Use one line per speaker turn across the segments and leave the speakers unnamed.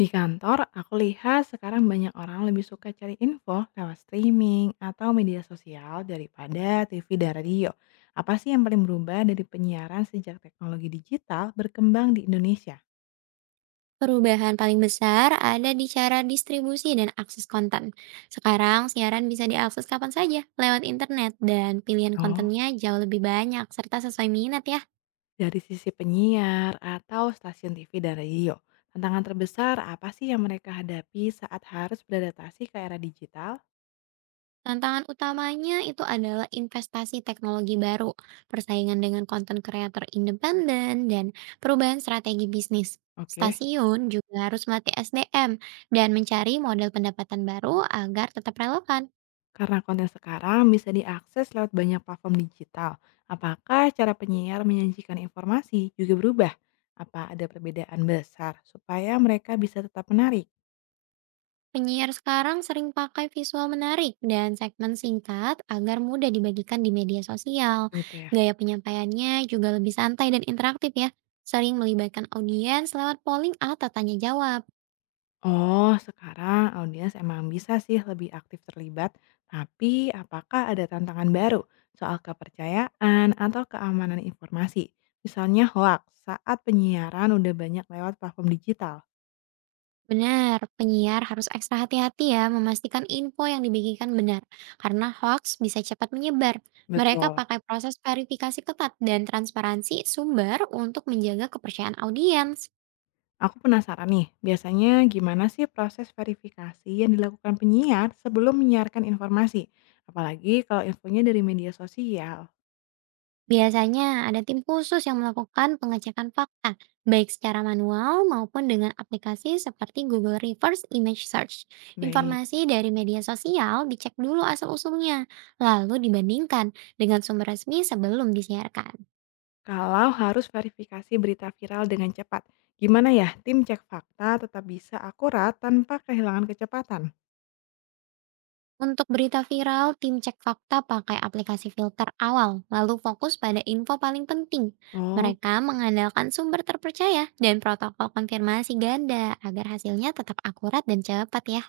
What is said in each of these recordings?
Di kantor, aku lihat sekarang banyak orang lebih suka cari info lewat streaming atau media sosial daripada TV dan radio. Apa sih yang paling berubah dari penyiaran sejak teknologi digital berkembang di Indonesia?
Perubahan paling besar ada di cara distribusi dan akses konten. Sekarang, siaran bisa diakses kapan saja lewat internet dan pilihan
Oh,
kontennya jauh lebih banyak serta sesuai minat ya.
dari sisi penyiar atau stasiun TV dan radio. Tantangan terbesar apa sih yang mereka hadapi saat harus beradaptasi ke era digital?
Tantangan utamanya itu adalah investasi teknologi baru, persaingan dengan konten kreator independen, dan perubahan strategi bisnis.
Oke.
Stasiun juga harus melatih SDM dan mencari model pendapatan baru agar tetap relevan.
Karena konten sekarang bisa diakses lewat banyak platform digital, apakah cara penyiar menyajikan informasi juga berubah? Apa ada perbedaan besar supaya mereka bisa tetap menarik?
Penyiar sekarang sering pakai visual menarik dan segmen singkat agar mudah dibagikan di media sosial.
Gitu ya.
Gaya penyampaiannya juga lebih santai dan interaktif ya, sering melibatkan audiens lewat polling atau tanya jawab.
Oh, sekarang audiens emang bisa sih lebih aktif terlibat, tapi apakah ada tantangan baru soal kepercayaan atau keamanan informasi? Misalnya hoax saat penyiaran udah banyak lewat platform digital.
Benar, penyiar harus ekstra hati-hati ya memastikan info yang dibagikan benar, karena hoax bisa cepat menyebar. Mereka
Betul.
pakai proses verifikasi ketat dan transparansi sumber untuk menjaga kepercayaan audiens.
Aku penasaran nih, biasanya gimana sih proses verifikasi yang dilakukan penyiar sebelum menyiarkan informasi? Apalagi kalau infonya dari media sosial.
Biasanya ada tim khusus yang melakukan pengecekan fakta, baik secara manual maupun dengan aplikasi seperti Google Reverse Image Search.
Baik,
Informasi dari media sosial dicek dulu asal-usulnya, lalu dibandingkan dengan sumber resmi sebelum disiarkan.
kalau harus verifikasi berita viral dengan cepat, gimana ya tim cek fakta tetap bisa akurat tanpa kehilangan kecepatan?
Untuk berita viral, tim cek fakta pakai aplikasi filter awal, lalu fokus pada info paling penting.
Oh,
Mereka mengandalkan sumber terpercaya dan protokol konfirmasi ganda agar hasilnya tetap akurat dan cepat ya.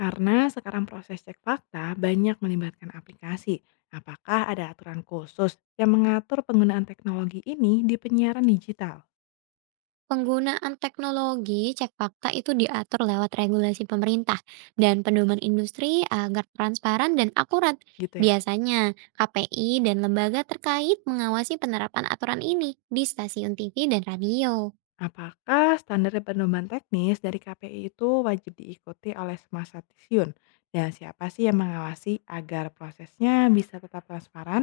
karena sekarang proses cek fakta banyak melibatkan aplikasi. Apakah ada aturan khusus yang mengatur penggunaan teknologi ini di penyiaran digital?
Penggunaan teknologi cek fakta itu diatur lewat regulasi pemerintah dan pedoman industri agar transparan dan akurat.
Gitu ya.
Biasanya, KPI dan lembaga terkait mengawasi penerapan aturan ini di stasiun TV dan radio.
Apakah standar pedoman teknis dari KPI itu wajib diikuti oleh semua stasiun? Dan siapa sih yang mengawasi agar prosesnya bisa tetap transparan?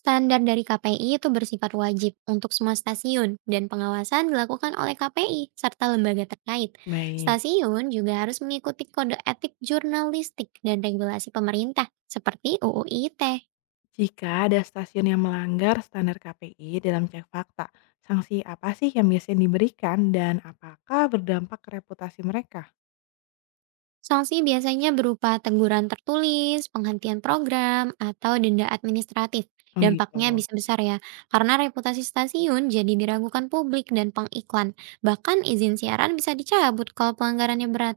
Standar dari KPI itu bersifat wajib untuk semua stasiun dan pengawasan dilakukan oleh KPI serta lembaga terkait.
Baik.
Stasiun juga harus mengikuti kode etik jurnalistik dan regulasi pemerintah seperti UU ITE.
Jika ada stasiun yang melanggar standar KPI dalam cek fakta, sanksi apa sih yang biasanya diberikan dan apakah berdampak ke reputasi mereka?
Sanksi biasanya berupa teguran tertulis, penghentian program, atau denda administratif.
Oh,
Dampaknya
gitu.
bisa besar ya, karena reputasi stasiun jadi diragukan publik dan pengiklan. Bahkan izin siaran bisa dicabut kalau pelanggarannya berat.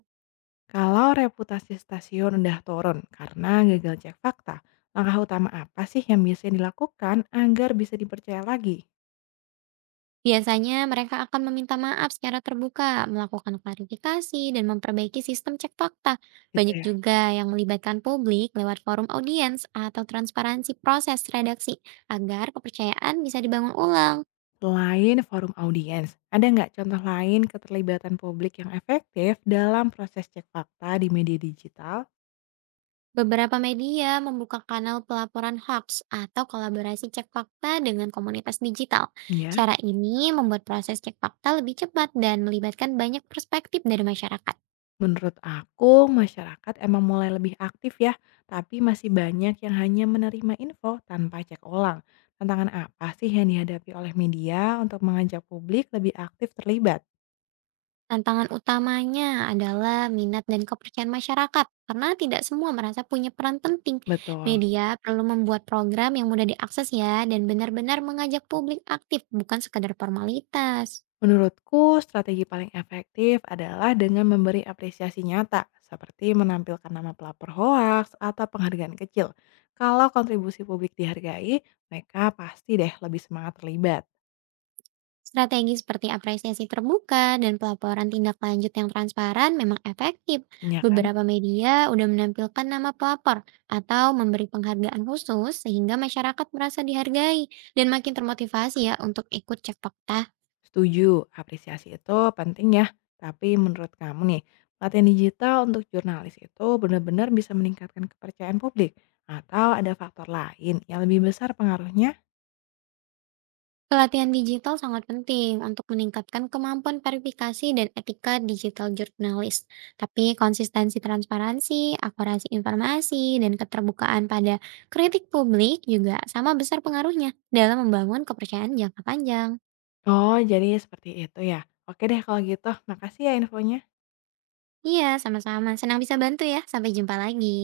Kalau reputasi stasiun udah turun karena gagal cek fakta, langkah utama apa sih yang biasanya dilakukan agar bisa dipercaya lagi?
Biasanya mereka akan meminta maaf secara terbuka, melakukan klarifikasi, dan memperbaiki sistem cek fakta.
Gitu
Banyak
ya.
juga yang melibatkan publik lewat forum audiens atau transparansi proses redaksi agar kepercayaan bisa dibangun ulang.
Selain forum audiens, ada nggak contoh lain keterlibatan publik yang efektif dalam proses cek fakta di media digital?
Beberapa media membuka kanal pelaporan hoax atau kolaborasi cek fakta dengan komunitas digital.
Ya,
Cara ini membuat proses cek fakta lebih cepat dan melibatkan banyak perspektif dari masyarakat.
menurut aku, masyarakat emang mulai lebih aktif ya, tapi masih banyak yang hanya menerima info tanpa cek ulang. Tantangan apa sih yang dihadapi oleh media untuk mengajak publik lebih aktif terlibat?
Tantangan utamanya adalah minat dan kepercayaan masyarakat, karena tidak semua merasa punya peran penting.
Betul.
Media perlu membuat program yang mudah diakses ya, dan benar-benar mengajak publik aktif, bukan sekadar formalitas.
Menurutku, strategi paling efektif adalah dengan memberi apresiasi nyata, seperti menampilkan nama pelapor hoaks atau penghargaan kecil. Kalau kontribusi publik dihargai, mereka pasti deh lebih semangat terlibat.
Strategi seperti apresiasi terbuka dan pelaporan tindak lanjut yang transparan memang efektif.
Ya kan?
Beberapa media udah menampilkan nama pelapor atau memberi penghargaan khusus sehingga masyarakat merasa dihargai dan makin termotivasi ya untuk ikut cek fakta.
Setuju, apresiasi itu penting ya. Tapi menurut kamu nih, pelatihan digital untuk jurnalis itu benar-benar bisa meningkatkan kepercayaan publik? Atau ada faktor lain yang lebih besar pengaruhnya?
Pelatihan digital sangat penting untuk meningkatkan kemampuan verifikasi dan etika digital jurnalis. Tapi konsistensi transparansi, akurasi informasi, dan keterbukaan pada kritik publik juga sama besar pengaruhnya dalam membangun kepercayaan jangka panjang.
Oh, jadi seperti itu ya. Oke deh kalau gitu, makasih ya infonya.
Iya, sama-sama. Senang bisa bantu ya. Sampai jumpa lagi.